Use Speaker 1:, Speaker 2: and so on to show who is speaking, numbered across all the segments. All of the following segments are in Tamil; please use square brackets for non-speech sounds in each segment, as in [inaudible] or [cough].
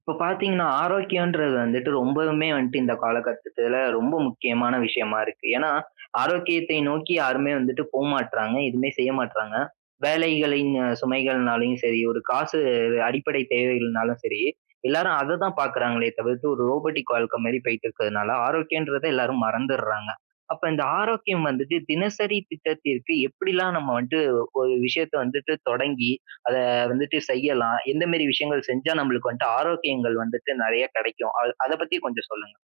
Speaker 1: இப்ப பார்த்தீங்கன்னா, ஆரோக்கியன்றது வந்துட்டு ரொம்பவுமே வந்துட்டு இந்த காலகட்டத்துல ரொம்ப முக்கியமான விஷயமா இருக்கு. ஏன்னா, ஆரோக்கியத்தை நோக்கி யாருமே வந்துட்டு போமாட்றாங்க. எதுவுமே செய்ய மாட்றாங்க. வேலைகளின் சுமைகள்னாலயும் சரி, ஒரு காசு அடிப்படை தேவைகள்னாலும் சரி, எல்லாரும் அத தான் பார்க்குறாங்களே தவிர்த்து ஒரு ரோபோட்டிக் வாழ்க்கை மாரி போயிட்டு இருக்கிறதுனால, ஆரோக்கியன்றத எல்லாரும் மறந்துடுறாங்க. அப்ப இந்த ஆரோக்கியம் வந்துட்டு தினசரி திட்டத்திற்கு எப்படிலாம் நம்ம வந்துட்டு ஒரு விஷயத்த வந்துட்டு தொடங்கி, அத வந்துட்டு செய்யலாம்? எந்த மாரி விஷயங்கள் செஞ்சா நம்மளுக்கு வந்துட்டு ஆரோக்கியங்கள் வந்துட்டு நெறைய கெடைக்கும்? அத பத்தி கொஞ்சம் சொல்லுங்க.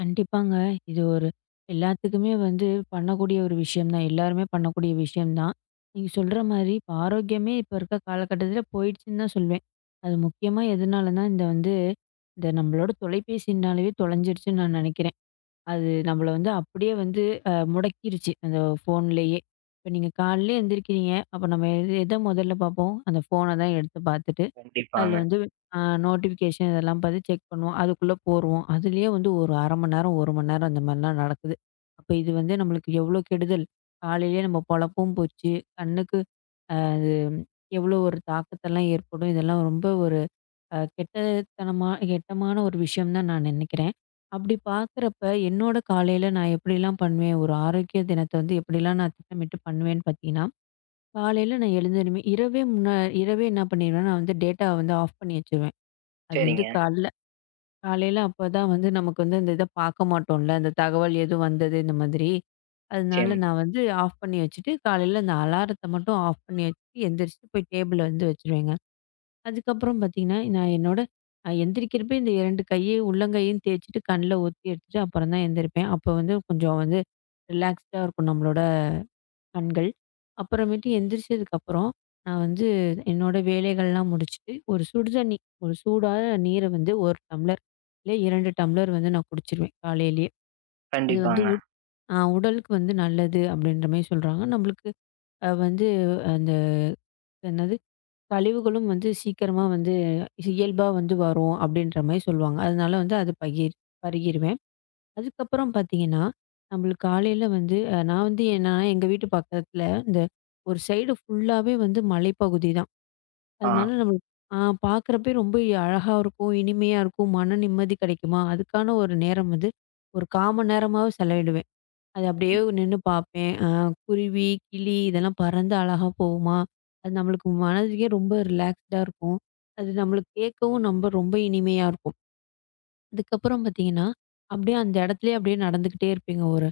Speaker 2: கண்டிப்பாங்க. இது ஒரு எல்லாத்துக்குமே வந்து பண்ணக்கூடிய ஒரு விஷயம் தான். எல்லாருமே பண்ணக்கூடிய விஷயம் தான். நீங்க சொல்ற மாரி இப்ப ஆரோக்கியமே இப்ப இருக்க காலகட்டத்தில போயிடுச்சுன்னு தான் சொல்வேன். அது முக்கியமா எதனாலனா, இந்த வந்து இந்த நம்மளோட தொலைபேசினாலவே தொலைஞ்சிருச்சுன்னு நான் நெனைக்கிறேன். அது நம்மள வந்து அப்படியே வந்து முடக்கிருச்சு அந்த ஃபோன்லேயே. இப்ப நீங்க காலையிலே எந்திரிக்கிறீங்க. அப்ப நம்ம எத முதல்ல பார்ப்போம்? அந்த ஃபோன தான் எடுத்து பார்த்துட்டு அதுல
Speaker 1: கண்டிப்பாங்க.
Speaker 2: வந்து அ நோட்டிஃபிகேஷன் இதெல்லாம் பார்த்து செக் பண்ணுவோம். அதுக்குள்ள போருவோம். அதுலயே வந்து ஒரு 1/2 மணி நேரம், 1 மணி நேரம் அந்த மாரிலாம் நடக்குது. அப்ப இது வந்து நம்மளுக்கு எவ்ளோ கெடுதல். காலையிலயே நம்ம பொழப்பும் போச்சு. கண்ணுக்கு அது எவ்ளோ ஒரு தாக்கத்தெல்லாம் ஏற்படும். இதெல்லாம் ரொம்ப ஒரு கெட்டத்தனமா கெட்டமான ஒரு விஷயம் தான் நான் நினைக்கிறேன். அப்படி பார்க்குறப்ப என்னோட காலையில நான் எப்படிலாம் பண்ணுவேன்? ஒரு ஆரோக்கிய தினத்த வந்து எப்படிலாம் நான் திட்டமிட்டு பண்ணுவேன்னு பார்த்தீங்கன்னா, காலையில நான் எழுந்ததுமே இரவே முன்ன இரவே என்ன பண்ணிருவேன்னா, நான் வந்து டேட்டாவ வந்து ஆஃப் பண்ணி வச்சுருவேன். அது வந்து
Speaker 1: சரிங்க.
Speaker 2: காலையில அப்பதான் வந்து நமக்கு வந்து அந்த இத பார்க்க மாட்டோம்ல. அந்த தகவல் எதுவும் வந்தது இந்த மாதிரி. அதனால
Speaker 1: நிச்சயம்.
Speaker 2: நான் வந்து ஆஃப் பண்ணி வச்சுட்டு, காலையில அந்த அலாரத்த மட்டும் ஆஃப் பண்ணி வச்சுட்டு எந்திரிச்சு போய் டேபிள்ல வந்து வச்சுருவேங்க. அதுக்கப்புறம் பார்த்தீங்கன்னா, நான் என்னோட எந்திரிக்கிறப்ப இந்த 2 கையையும் உள்ளங்கையும் தேய்ச்சுட்டு கண்ல ஊத்தி எடுத்துட்டு அப்புறம் தான் எந்திரிப்பேன். அப்போ வந்து கொஞ்சம் வந்து ரிலாக்ஸ்டா இருக்கும் நம்மளோட கண்கள். அப்புறமேட்டு எந்திரிச்சதுக்கப்புறம், நான் வந்து என்னோட வேலைகள்லாம் முடிச்சுட்டு, ஒரு சுடு தண்ணி, ஒரு சூடான நீர வந்து 1 டம்ளர், இல்ல 2 டம்ளர் வந்து நான் குடிச்சிருவேன் காலையிலேயே. அது வந்து
Speaker 1: கண்டிப்பாங்க.
Speaker 2: உட் ஆ உடலுக்கு வந்து நல்லது அப்படின்ற மாரி சொல்றாங்க. நம்மளுக்கு வந்து அந்த என்னது கழிவுகளும் வந்து சீக்கிரமா வந்து இயல்பா வந்து வரும் அப்படின்ற மாரி சொல்லுவாங்க. அதனால வந்து அது பருகிருவேன். அதுக்கப்புறம் பார்த்தீங்கன்னா, நம்மளுக்கு காலையில வந்து நான் வந்து ஏன்னா எங்க வீட்டு பக்கத்தில இந்த ஒரு சைடு ஃபுல்லாவே வந்து மலைப்பகுதி தான்.
Speaker 1: ஆ.
Speaker 2: அதனால நம்மளுக்கு ஆ பார்க்குறப்பயே ரொம்ப அழகா இருக்கும், இனிமையா இருக்கும், மன நிம்மதி கிடைக்குமா, அதுக்கான ஒரு நேரம் வந்து ஒரு 1/4 மணி நேரமாவது செலவிடுவேன். அது அப்படியே
Speaker 1: கண்டிப்
Speaker 2: நின்னு பார்ப்பேன். குருவி, கிளி இதெல்லாம் பறந்து அழகா போகுமா, அது நம்மளுக்கு மனதுக்கே ரொம்ப ரிலாக்ஸ்டா இருக்கும். அது நம்மளுக்கு கேட்கவும் நம்ம ரொம்ப இனிமையா இருக்கும். அதுக்கப்புறம் பார்த்தீங்கன்னா, அப்படியே அந்த இடத்துலயே அப்படியே நடந்துக்கிட்டே இருப்பேங்க ஒரு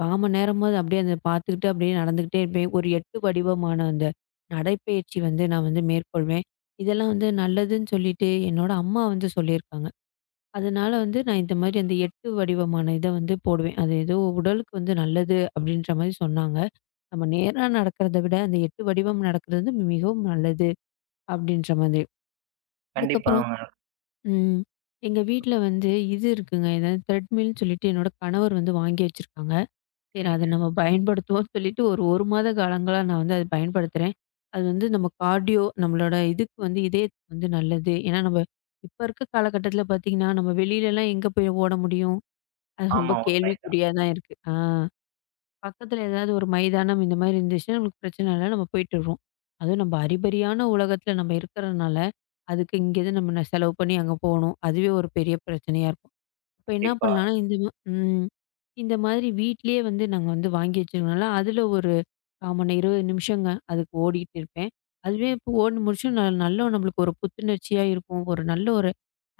Speaker 2: காமண் நேரமாவது அப்படியே அத பார்த்துக்கிட்டு அப்படியே நடந்துக்கிட்டே இருப்பேன். ஒரு 8 வடிவமான அந்த நடைப்பயிற்சி வந்து நான் வந்து மேற்கொள்வேன். இதெல்லாம் வந்து நல்லதுன்னு சொல்லிட்டு என்னோட அம்மா வந்து சொல்லியிருக்காங்க. அதனால வந்து நான் இந்த மாரி அந்த 8 வடிவமான இத வந்து போடுவேன். அது ஏதோ உடலுக்கு வந்து நல்லது அப்படின்ற மாரி சொன்னாங்க. நம்ம நேரா நடக்கிறத விட அந்த 8 வடிவம் நடக்கிறது வந்து மிகவும் நல்லது அப்படின்ற மாதிரி. அதுக்கப்புறம்
Speaker 1: கண்டிப்பாங்க.
Speaker 2: ம் எங்க வீட்ல வந்து இது இருக்குங்க. ஏதாவது த்ரெட்மில்ன்னு சொல்லிட்டு என்னோட கணவர் வந்து வாங்கி வச்சிருக்காங்க. சரி,
Speaker 1: சரிங்க.
Speaker 2: அத நம்ம பயன்படுத்துவோம்னு சொல்லிட்டு ஒரு 1 மாத காலங்களா நான் வந்து அத பயன்படுத்துறேன். அது வந்து நம்ம கார்டியோ நம்மளோட இதுக்கு வந்து இதயத்துக்கு வந்து நல்லது. ஏன்னா, நம்ம இப்ப இருக்க காலகட்டத்தில பார்த்தீங்கன்னா, நம்ம வெளியிலலாம் எங்க போய் ஓட முடியும்? அது ரொம்ப
Speaker 1: ஆமா, உண்மைதான்.
Speaker 2: கேள்விக்குறியா தான் இருக்கு. பக்கத்தில ஏதாவது ஒரு மைதானம் இந்த மாரி இருந்துச்சுன்னா, நமக்கு பிரச்சனை இல்ல. நம்ம போயிட்டு வருவோம். அதுவும் நம்ம அறிபறியான உலகத்தில நம்ம இருக்கிறனால, அதுக்கு இங்கேருந்து நம்ம செலவு பண்ணி அங்க போணும். அதுவே ஒரு பெரிய பிரச்சனையா இருக்கும். அப்ப என்ன
Speaker 1: கண்டிப்பா.
Speaker 2: பண்ணலான்னா, இந்த ம ம். இந்த மாதிரி வீட்லயே வந்து நாங்க வந்து வாங்கி வச்சிருக்கனால, அதுல ஒரு 1/4 மணி 20 நிமிஷங்க அதுக்கு ஓடிட்டு இருப்பேன். அதுவே இப்போ ஓடி முடிச்சு நல்ல நம்மளுக்கு ஒரு புத்துணர்ச்சியா இருக்கும். ஒரு நல்ல ஒரு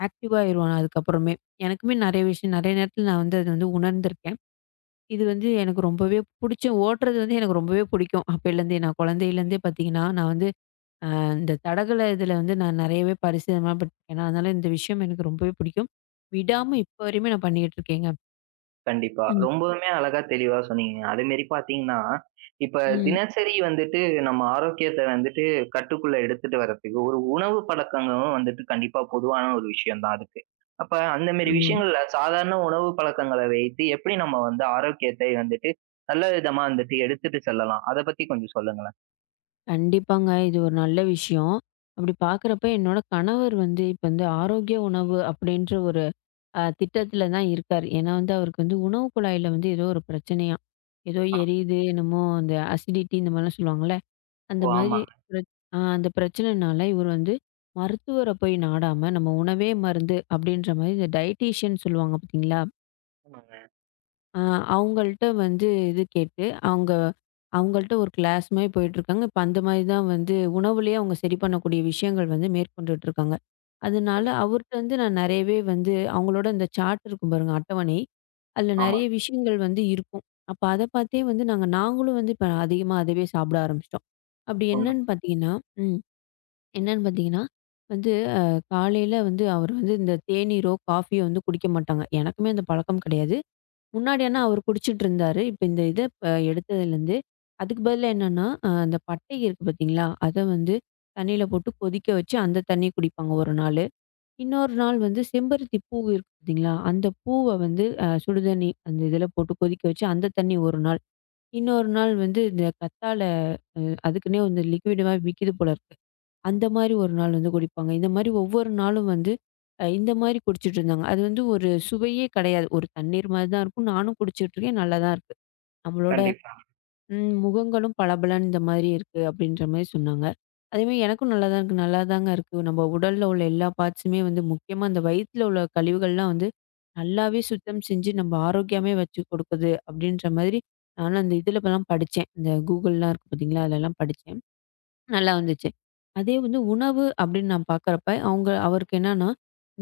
Speaker 2: ஆக்டிவா ஆயிருவோம் நான் அதுக்கப்புறமே. எனக்குமே நெறைய விஷயம் நெறைய நேரத்துல நான் வந்து அத வந்து உணர்ந்திருக்கேன். இது வந்து எனக்கு ரொம்பவே புடிச்ச ஓட்டுறது வந்து எனக்கு ரொம்பவே புடிக்கும். அப்பைலேருந்தே நான் குழந்தையிலேருந்தே பார்த்தீங்கன்னா, நான் வந்து இந்த தடகள இதில வந்து நான் நெறையவே பரிசிலமா பட்டுருக்கேன். [unintelligible] அதனால இந்த விஷயம் எனக்கு ரொம்பவே பிடிக்கும். விடாம இப்போ வரையுமே நான் பண்ணிக்கிட்டு இருக்கேங்க.
Speaker 1: கண்டிப்பா.
Speaker 2: ம்,
Speaker 1: ரொம்பவுமே அழகா தெளிவா சொன்னீங்க. அதேமாரி பார்த்தீங்கன்னா, இப்ப
Speaker 2: ம்.
Speaker 1: தினசரி வந்துட்டு நம்ம ஆரோக்கியத்த வந்துட்டு கட்டுக்குள்ள எடுத்துட்டு வர்றதுக்கு ஒரு உணவு பழக்கங்களும் வந்துட்டு கண்டிப்பா பொதுவான ஒரு விஷயம் தான் அதுக்கு. அப்ப அந்த மாரி
Speaker 2: ஆமா.
Speaker 1: விஷயங்கள்ல சாதாரண உணவு பழக்கங்கள வைத்து எப்படி நம்ம வந்து ஆரோக்கியத்தை வந்துட்டு நல்ல விதமா வந்துட்டு எடுத்துட்டு செல்லலாம்? அத பத்தி கொஞ்சம் சொல்லுங்களேன்.
Speaker 2: கண்டிப்பாங்க. இது ஒரு நல்ல விஷயம். அப்படி பார்க்குறப்ப என்னோட கணவர் வந்து இப்ப வந்து ஆரோக்கிய உணவு அப்படின்ற ஒரு திட்டத்தில தான் இருக்காரு. ஏன்னா வந்து அவருக்கு வந்து உணவு குழாயில வந்து ஏதோ ஒரு பிரச்சனையாம். ஏதோ
Speaker 1: ஆ.
Speaker 2: எரியுது என்னமோ அந்த அசிடிட்டி இந்த மாதிரிலாம் சொல்லுவாங்கல்ல. அந்த
Speaker 1: ஓ!
Speaker 2: மாதிரி
Speaker 1: ஆமாங்க.
Speaker 2: பிர ஆ அந்த பிரச்சனைனால இவர் வந்து மருத்துவர போய் நாடாம, நம்ம உணவே மருந்து அப்படின்ற மாதிரி இந்த டயட்டீஷியன் சொல்லுவாங்க பார்த்தீங்களா?
Speaker 1: ஆமாங்க.
Speaker 2: அ அவங்கள்ட்ட வந்து இது கேட்டு, அவங்கள்ட்ட ஒரு கிளாஸ் மாரி போயிட்டுருக்காங்க. இப்ப அந்த மாரி தான் வந்து உணவுலயே அவங்க சரி பண்ணக்கூடிய விஷயங்கள் வந்து மேற்கொண்டுட்டுருக்காங்க. அதனால
Speaker 1: சரி.
Speaker 2: அவர்ட்ட வந்து நான் நெறையவே வந்து அவங்களோட இந்த சார்ட் இருக்கும் பாருங்க அட்டவணை. அதில
Speaker 1: ஆமா.
Speaker 2: நெறைய விஷயங்கள் வந்து இருக்கும். அப்ப அத பார்த்தே வந்து நாங்களும் வந்து இப்ப அதிகமா அதுவே சாப்பிட ஆரம்பிச்சுட்டோம். அப்படி
Speaker 1: உண்மை.
Speaker 2: என்னன்னு பார்த்தீங்கன்னா ம். என்னன்னு பார்த்தீங்கன்னா, வந்து அ காலையில வந்து அவர் வந்து இந்த தேநீரோ, காஃபியோ வந்து குடிக்க மாட்டாங்க. எனக்குமே அந்த பழக்கம் கிடையாது. முன்னாடி ஆனா அவரு குடிச்சிட்டு இருந்தாரு. இப்ப இந்த இத இப்ப எடுத்ததுலேருந்து, அதுக்கு பதிலா என்னன்னா, அந்த பட்டை இருக்கு பார்த்தீங்களா? அத வந்து தண்ணீல போட்டு கொதிக்க வச்சு, அந்த தண்ணி குடிப்பாங்க ஒரு நாளு. இன்னொரு நாள் வந்து செம்பருத்தி பூ இருக்கு பார்த்தீங்களா? அந்த பூவ வந்து சுடுதண்ணி அந்த இதில போட்டு கொதிக்க வச்சு, அந்த தண்ணி ஒரு நாள். இன்னொரு நாள் வந்து இந்த கத்தாழை அ அதுக்குன்னே வந்து லிக்விடா விக்கிது போல இருக்கு. அந்த மாரி ஒரு நாள் வந்து குடிப்பாங்க. இந்த மாரி ஒவ்வொரு நாளும் வந்து இந்த மாரி குடிச்சிட்டு இருந்தாங்க. அது வந்து ஒரு சுவையே கிடையாது. ஒரு தண்ணீர் மாரி தான் இருக்கும். நானும் குடிச்சிட்டு இருக்கேன். நல்லா தான் இருக்கு. நம்மளோட
Speaker 1: கண்டிப்பா.
Speaker 2: முகங்களும் பளபளன்னு இந்த மாரி இருக்கு அப்படின்ற மாரி சொன்னாங்க. அதேமாரி எனக்கும் நல்லா தான் இருக்கு. நல்லா தாங்க இருக்கு. நம்ம உடல்ல உள்ள எல்லா பார்ட்ஸுமே வந்து முக்கியமா அந்த வயித்துல உள்ள கழிவுகள்லாம் வந்து நல்லாவே சுத்தம் செஞ்சு நம்ம ஆரோக்கியமே வச்சு கொடுக்குது அப்படின்ற மாதிரி நானும் அந்த இதுலலாம் படிச்சேன். இந்த கூகுள்லாம் இருக்கு பார்த்தீங்களா? அதுலலாம் படிச்சேன். நல்லா வந்துச்சு. அதே வந்து உணவு அப்படின்னு நான் பார்க்குறப்ப, அவங்க அவருக்கு என்னன்னா,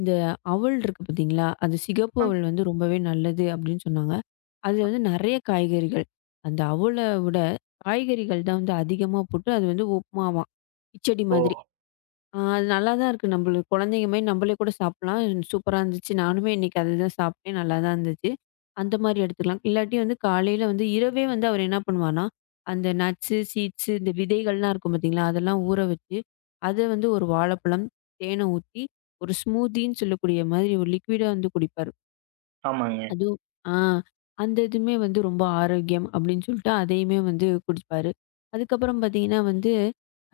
Speaker 2: இந்த அவல் இருக்கு பார்த்தீங்களா? அது சிகப்பு
Speaker 1: ஆமாங்க.
Speaker 2: அவல் வந்து ரொம்பவே நல்லது அப்படின்னு சொன்னாங்க. அதில
Speaker 1: ஆ.
Speaker 2: வந்து நெறைய காய்கறிகள். அந்த அவல விட காய்கறிகள் தான் வந்து அதிகமா போட்டு அது வந்து உப்புமாவாம். கிச்சடி
Speaker 1: ஓ!
Speaker 2: மாதிரி. அது நல்லாதான் இருக்கு. நம்மளுக்கு குழந்தைங்க மாரி நம்மளே கூட சாப்பிடலாம். சூப்பரா இருந்துச்சு. நானுமே இன்னைக்கு அதுதான் சாப்பிட்டேன். நல்லாதான் இருந்துச்சு. அந்த மாரி எடுத்துக்கலாம். இல்லாட்டி வந்து காலையில வந்து இரவே வந்து அவர் என்ன பண்ணுவார்னா, அந்த நட்ஸு, சீட்ஸு இந்த விதைகள்லாம் இருக்கும் பார்த்தீங்களா? அதெல்லாம் ஊற வச்சு, அத வந்து ஒரு வாழைப்பழம், தேனை ஊத்தி, ஒரு ஸ்மூத்தின்னு சொல்லக்கூடிய மாதிரி ஒரு லிக்விடா வந்து குடிப்பாரு.
Speaker 1: ஆமாங்க.
Speaker 2: அதுவும் ஆ அந்த இதுவுமே வந்து ரொம்ப ஆரோக்கியம் அப்படின்னு சொல்லிட்டு அதையுமே வந்து குடிப்பாரு. அதுக்கப்புறம் பார்த்தீங்கன்னா வந்து,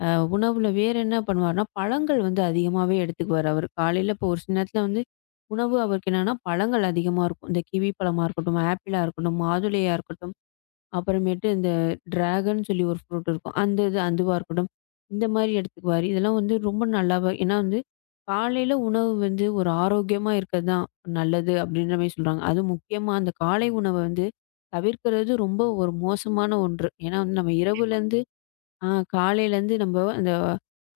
Speaker 2: அ உணவுல வேற என்ன பண்ணுவாருன்னா, பழங்கள் வந்து அதிகமாவே எடுத்துக்குவாரு அவரு. காலையில இப்போ ஒரு சில நேரத்தில வந்து உணவு அவருக்கு என்னன்னா பழங்கள் அதிகமா இருக்கும். இந்த கிவி பழமா இருக்கட்டும், ஆப்பிளா இருக்கட்டும், மாதுளையா இருக்கட்டும். அப்புறமேட்டு இந்த டிராகன் சொல்லி ஒரு ஃப்ரூட் இருக்கும். அந்த இது அதுவா இருக்கட்டும். இந்த மாரி எடுத்துக்குவாரு. இதெல்லாம் வந்து ரொம்ப நல்லாவே ஏன்னா வந்து காலையில உணவு வந்து ஒரு ஆரோக்கியமா இருக்கிறது தான் நல்லது அப்படின்ற மாரி சொல்றாங்க. அதுவும் முக்கியமா அந்த காலை உணவ வந்து தவிர்க்கிறது ரொம்ப ஒரு மோசமான ஒன்று. ஏன்னா வந்து நம்ம இரவுலேருந்து ஆ காலையிலேருந்து நம்ம அந்த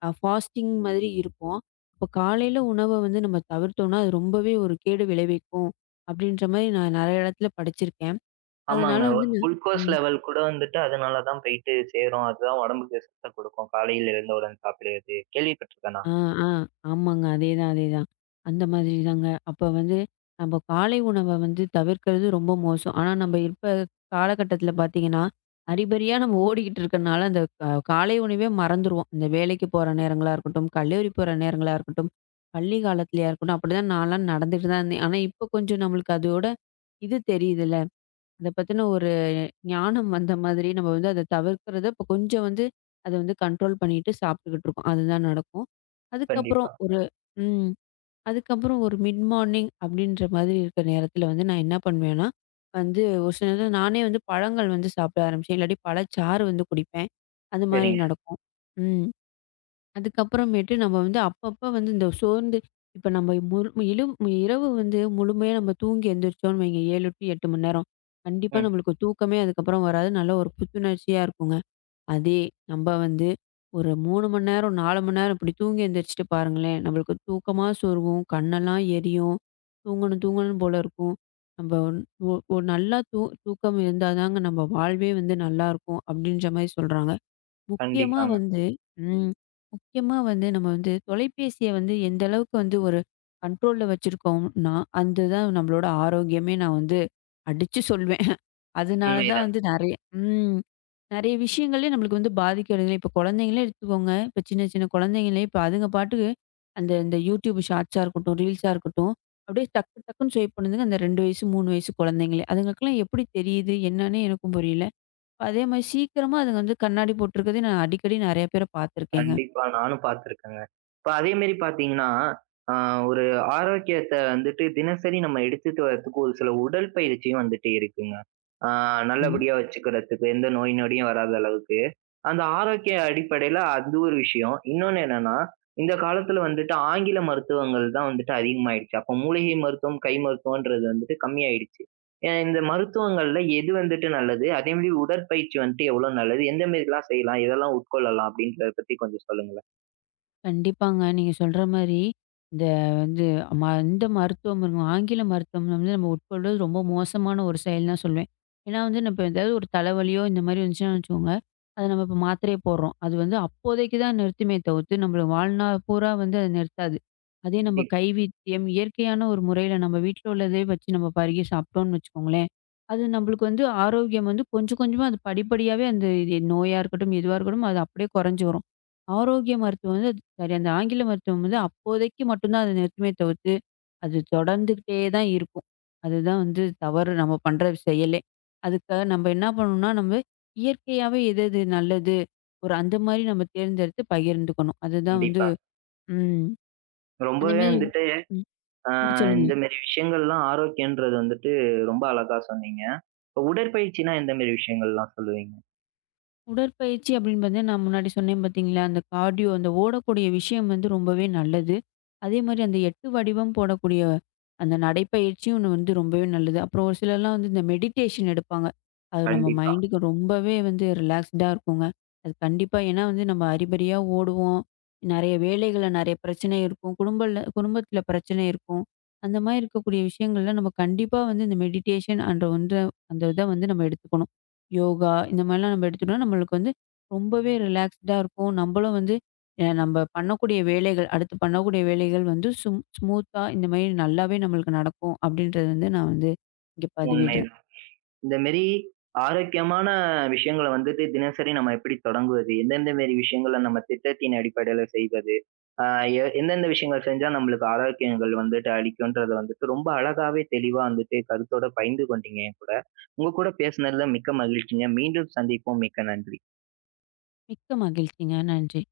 Speaker 2: ஃபாஸ்டிங் மாதிரி இருப்போம். அப்போ காலையில உணவ வந்து நம்ம தவிர்த்தோம்னா, அது ரொம்பவே ஒரு கேடு விளைவிக்கும். அப்படின்ற மாரி நான் நெறைய இடத்துல படிச்சிருக்கேன். அதனால
Speaker 1: ஆமாங்க.
Speaker 2: வந்து நான்
Speaker 1: குளுக்கோஸ்
Speaker 2: ம்.
Speaker 1: லெவல் கூட வந்துட்டு அதனால தான் போயிட்டு சேரும். அதுதான் உடம்புக்கு சத்த குடுக்கும். காலையில எழுந்தவுடன் சாப்பிடுறது. கேள்விப்பட்டுருக்கேன் நான்.
Speaker 2: ஆ, ஆ. ஆமாங்க. அதேதான், அதேதான். அந்த மாதிரி தாங்க. அப்ப வந்து நம்ம காலை உணவ வந்து தவிர்க்கிறது ரொம்ப மோசம். ஆனா, நம்ம இப்ப காலகட்டத்தில பார்த்தீங்கன்னா, அரிபரியா நம்ம ஓடிக்கிட்டு இருக்கனால, அந்த காலை உணவே மறந்துருவோம். இந்த வேலைக்கு போற நேரங்களா இருக்கட்டும், கல்லூரி போற நேரங்களா இருக்கட்டும், பள்ளி காலத்திலயா இருக்கட்டும், அப்படிதான் நான்லாம் நடந்துட்டு தான் இருந்தேன். ஆனா, இப்ப கொஞ்சம் நம்மளுக்கு அதோட இது தெரியுதுல்ல. அத பத்தின ஞானம் வந்த மாதிரி நம்ம வந்து அத தவிர்க்கிறத இப்ப கொஞ்சம் வந்து அத வந்து கண்ட்ரோல் பண்ணிட்டு சாப்பிட்டுக்கிட்டு இருக்கோம். அதுதான் நடக்கும். அதுக்கப்புறம்
Speaker 1: கண்டிப்பா.
Speaker 2: ஒரு ம். அதுக்கப்புறம் ஒரு மிட் மார்னிங் அப்படின்ற மாதிரி இருக்கிற நேரத்தில வந்து நான் என்ன பண்ணுவேன்னா, வந்து ஒரு சில நேரம் நானே வந்து பழங்கள் வந்து சாப்பிட ஆரம்பிச்சேன். இல்லாட்டி பழச்சாறு வந்து குடிப்பேன். அது மாரி
Speaker 1: சரிங்க.
Speaker 2: நடக்கும். ம். அதுக்கப்புறமேட்டு நம்ம வந்து அப்பப்போ வந்து இந்த சோர்ந்து இப்போ நம்ம முழு இழு இரவு வந்து முழுமையாக நம்ம தூங்கி எந்திரிச்சோம்னு வைங்க 7 டு 8 மணி நேரம் கண்டிப்பாக
Speaker 1: ம்.
Speaker 2: நம்மளுக்கு தூக்கமே அதுக்கப்புறம் வராது நல்ல ஒரு புத்துணர்ச்சியாக இருக்குங்க அதே நம்ம வந்து ஒரு 3 மணி நேரம் 4 மணி நேரம் இப்படி தூங்கி எந்திரிச்சிட்டு பாருங்களேன் நம்மளுக்கு தூக்கமாக சொருகும் கண்ணெல்லாம் எரியும் தூங்கணும் தூங்கணும் போல இருக்கும் நம்ம நல்லா தூக்கம் இருந்தால் தாங்க நம்ம வாழ்வே வந்து நல்லா இருக்கும் அப்படின்ற மாதிரி சொல்கிறாங்க முக்கியமா
Speaker 1: கண்டிப்பாங்க.
Speaker 2: வந்து ம். முக்கியமா வந்து நம்ம வந்து தொலைபேசிய வந்து எந்த அளவுக்கு வந்து ஒரு கண்ட்ரோல்ல வச்சிருக்கோம்னா, அதுதான் நம்மளோட ஆரோக்கியமே நான் வந்து அடிச்சு சொல்வேன். அதனால
Speaker 1: உண்மை.
Speaker 2: தான் வந்து நெறைய ம். நெறைய விஷயங்களே நம்மளுக்கு வந்து பாதிக்கிறதுல இப்ப குழந்தைங்களே எடுத்துக்கோங்க. இப்ப சின்ன சின்ன குழந்தைங்களே இப்ப அதுங்க பாட்டுக்கு அந்த இந்த YouTube ஷார்ட்ஸா இருக்கட்டும், ரீல்ஸா இருக்கட்டும். அப்படியே டக்கு டக்குன்னு ஸ்வைப் பண்ணுதுங்க. அந்த 2 வயசு, 3 வயசு குழந்தைங்களே. அதுங்களுக்கெல்லாம் எப்படி தெரியுது? என்னன்னே எனக்கும் புரியல. அதே மாரி சீக்கிரமா அதுங்க வந்து கண்ணாடி போட்டிருக்கதையும் நான் அடிக்கடி நெறைய பேர பார்த்துருக்கேங்க.
Speaker 1: கண்டிப்பா. நானும் பார்த்துருக்கேங்க. இப்ப அதே மாரி பார்த்தீங்கன்னா, அ ஒரு ஆரோக்கியத்த வந்துட்டு தினசரி நம்ம எடுத்துட்டு வர்றதுக்கு ஒரு சில உடற்பயிற்சியும் வந்துட்டு இருக்குங்க. அ
Speaker 2: ம்.
Speaker 1: நல்லபடியா வச்சுக்கிறதுக்கு, எந்த நோய் நொடியும் வராத அளவுக்கு. அந்த ஆரோக்கிய அடிப்படையில அது ஒரு விஷயம். இன்னொன்னு என்னன்னா, இந்த காலத்துல வந்துட்டு ஆங்கில மருத்துவங்கள் தான் வந்துட்டு அதிகமாயிடுச்சு. அப்போ மூலிகை மருத்துவம், கை மருத்துவம்ன்றது வந்துட்டு கம்மியாயிடுச்சு. இந்த மருத்துவங்கள்ல எது வந்துட்டு நல்லது? அதே மாரி உடற்பயிற்சி வந்துட்டு எவ்ளோ நல்லது? எந்த மாரிலாம் செய்யலாம்? எதெல்லாம் உட்கொள்ளலாம்? அப்படின்றத பத்தி கொஞ்சம் சொல்லுங்களேன்.
Speaker 2: கண்டிப்பாங்க. நீங்க சொல்ற மாரி, இந்த வந்து ம இந்த மருத்துவம் இருக்கும், ஆங்கில மருத்துவம் வந்து நம்ம உட்கொள்வது ரொம்ப மோசமான ஒரு செயல்னு தான் சொல்லுவேன். ஏன்னா வந்து நம்ம இப்ப ஏதாவது ஒரு தலைவலியோ, இந்த மாரி வந்துச்சுன்னா வச்சுக்கோங்க, அத நம்ம இப்ப மாத்திரைய போடுறோம். அது வந்து அப்போதைக்கு தான் நிறுத்துமே தவிர்த்து, நம்மள வாழ்நாள் பூரா வந்து அது நிறுத்தாது. அதே நம்ம
Speaker 1: கண்டிப்பா,
Speaker 2: கைவைத்தியம், இயற்கையான ஒரு முறையில நம்ம வீட்ல உள்ளதே வச்சு நம்ம பருகி சாப்பிட்டோம்னு வச்சுக்கோங்களேன், அது நம்மளுக்கு வந்து ஆரோக்கியம் வந்து கொஞ்சம் கொஞ்சமா அது படிப்படியாவே அந்த இது நோயா இருக்கட்டும், எதுவா இருக்கட்டும், அது அப்படியே குறைஞ்சு வரும். ஆரோக்கிய மருத்துவம் வந்து சரி அந்த ஆங்கில மருத்துவம் வந்து அப்போதைக்கு மட்டும் தான் அத நிறுத்துமே தவிர்த்து, அது தொடர்ந்துகிட்டே தான் இருக்கும். அதுதான் வந்து தவறு நம்ம பண்ற செயலே. அதுக்காக நம்ம என்ன பண்ணணும்னா, நம்ம இயற்கையாவே எது எது நல்லது, ஒரு அந்த மாரி நம்ம தேர்ந்தெடுத்து பகிர்ந்துக்கணும். அதுதான் வந்து
Speaker 1: கண்டிப்பா.
Speaker 2: ம்.
Speaker 1: ரொம்பவே
Speaker 2: அதேமாரி
Speaker 1: வந்துட்டு
Speaker 2: ம்,
Speaker 1: அ
Speaker 2: ம். சொல்லுங்க.
Speaker 1: இந்த மாரி விஷயங்கள்லாம் ஆரோக்கியன்றது வந்துட்டு ரொம்ப அழகா சொன்னீங்க. இப்ப உடற்பயிற்சினா எந்த மாரி விஷயங்கள்லாம் சொல்லுவீங்க?
Speaker 2: உடற்பயிற்சி அப்படின்னு பார்த்தீங்கன்னா, நான் முன்னாடி சொன்னேன் பார்த்தீங்களா, அந்த கார்டியோ அந்த ஓடக்கூடிய விஷயம் வந்து ரொம்பவே நல்லது. அதே மாரி அந்த 8 வடிவம் போடக்கூடிய அந்த நடைப்பயிற்சியும் ஒண்ணு வந்து ரொம்பவே நல்லது. அப்புறம் ஒரு சிலர்லாம் வந்து இந்த மெடிடேஷன் எடுப்பாங்க. அது நம்ம
Speaker 1: கண்டிப்பா.
Speaker 2: மைண்டுக்கு ரொம்பவே வந்து ரிலாக்ஸ்டா இருக்குங்க. அது கண்டிப்பா ஏன்னா வந்து நம்ம அறிபறியா ஓடுவோம். நெறைய வேலைகள்ல நெறைய பிரச்சனை இருக்கும். குடும்பத்தில பிரச்சனை இருக்கும். அந்த மாரி இருக்கக்கூடிய விஷயங்கள்ல நம்ம கண்டிப்பா வந்து இந்த மெடிடேஷன் அன்ற ஒன்ற அந்த இத வந்து நம்ம எடுத்துக்கணும். யோகா இந்த மாதிரிலாம் நம்ம எடுத்துட்டோம்னா, நம்மளுக்கு வந்து ரொம்பவே ரிலாக்ஸ்டா இருக்கும். நம்மளும் வந்து நம்ம பண்ணக்கூடிய வேலைகள், அடுத்து பண்ணக்கூடிய வேலைகள் வந்து ஸ்மூத்தா இந்த மாதிரி நல்லாவே நம்மளுக்கு நடக்கும். அப்படின்றது வந்து நான் வந்து இங்க பதிவிடுறேன்.
Speaker 1: உண்மைதான். இந்த மாரி ஆரோக்கியமான விஷயங்கள வந்துட்டு தினசரி நம்ம எப்படி தொடங்குவது? எந்தெந்த மாரி விஷயங்கள நம்ம திட்டத்தின் அடிப்படையில செய்வது? அ எ எந்தெந்த விஷயங்கள் செஞ்சா நம்மளுக்கு ஆரோக்கியங்கள் வந்துட்டு அளிக்குன்றத வந்துட்டு ரொம்ப அழகாவே தெளிவா வந்துட்டு கருத்தோட பகிர்ந்து கொண்டீங்க என் கூட. உங்க கூட பேசுனதுல மிக்க மகிழ்ச்சிங்க. மீண்டும் சந்திப்போம். மிக்க நன்றி.
Speaker 2: மிக்க மகிழ்ச்சிங்க. நன்றி.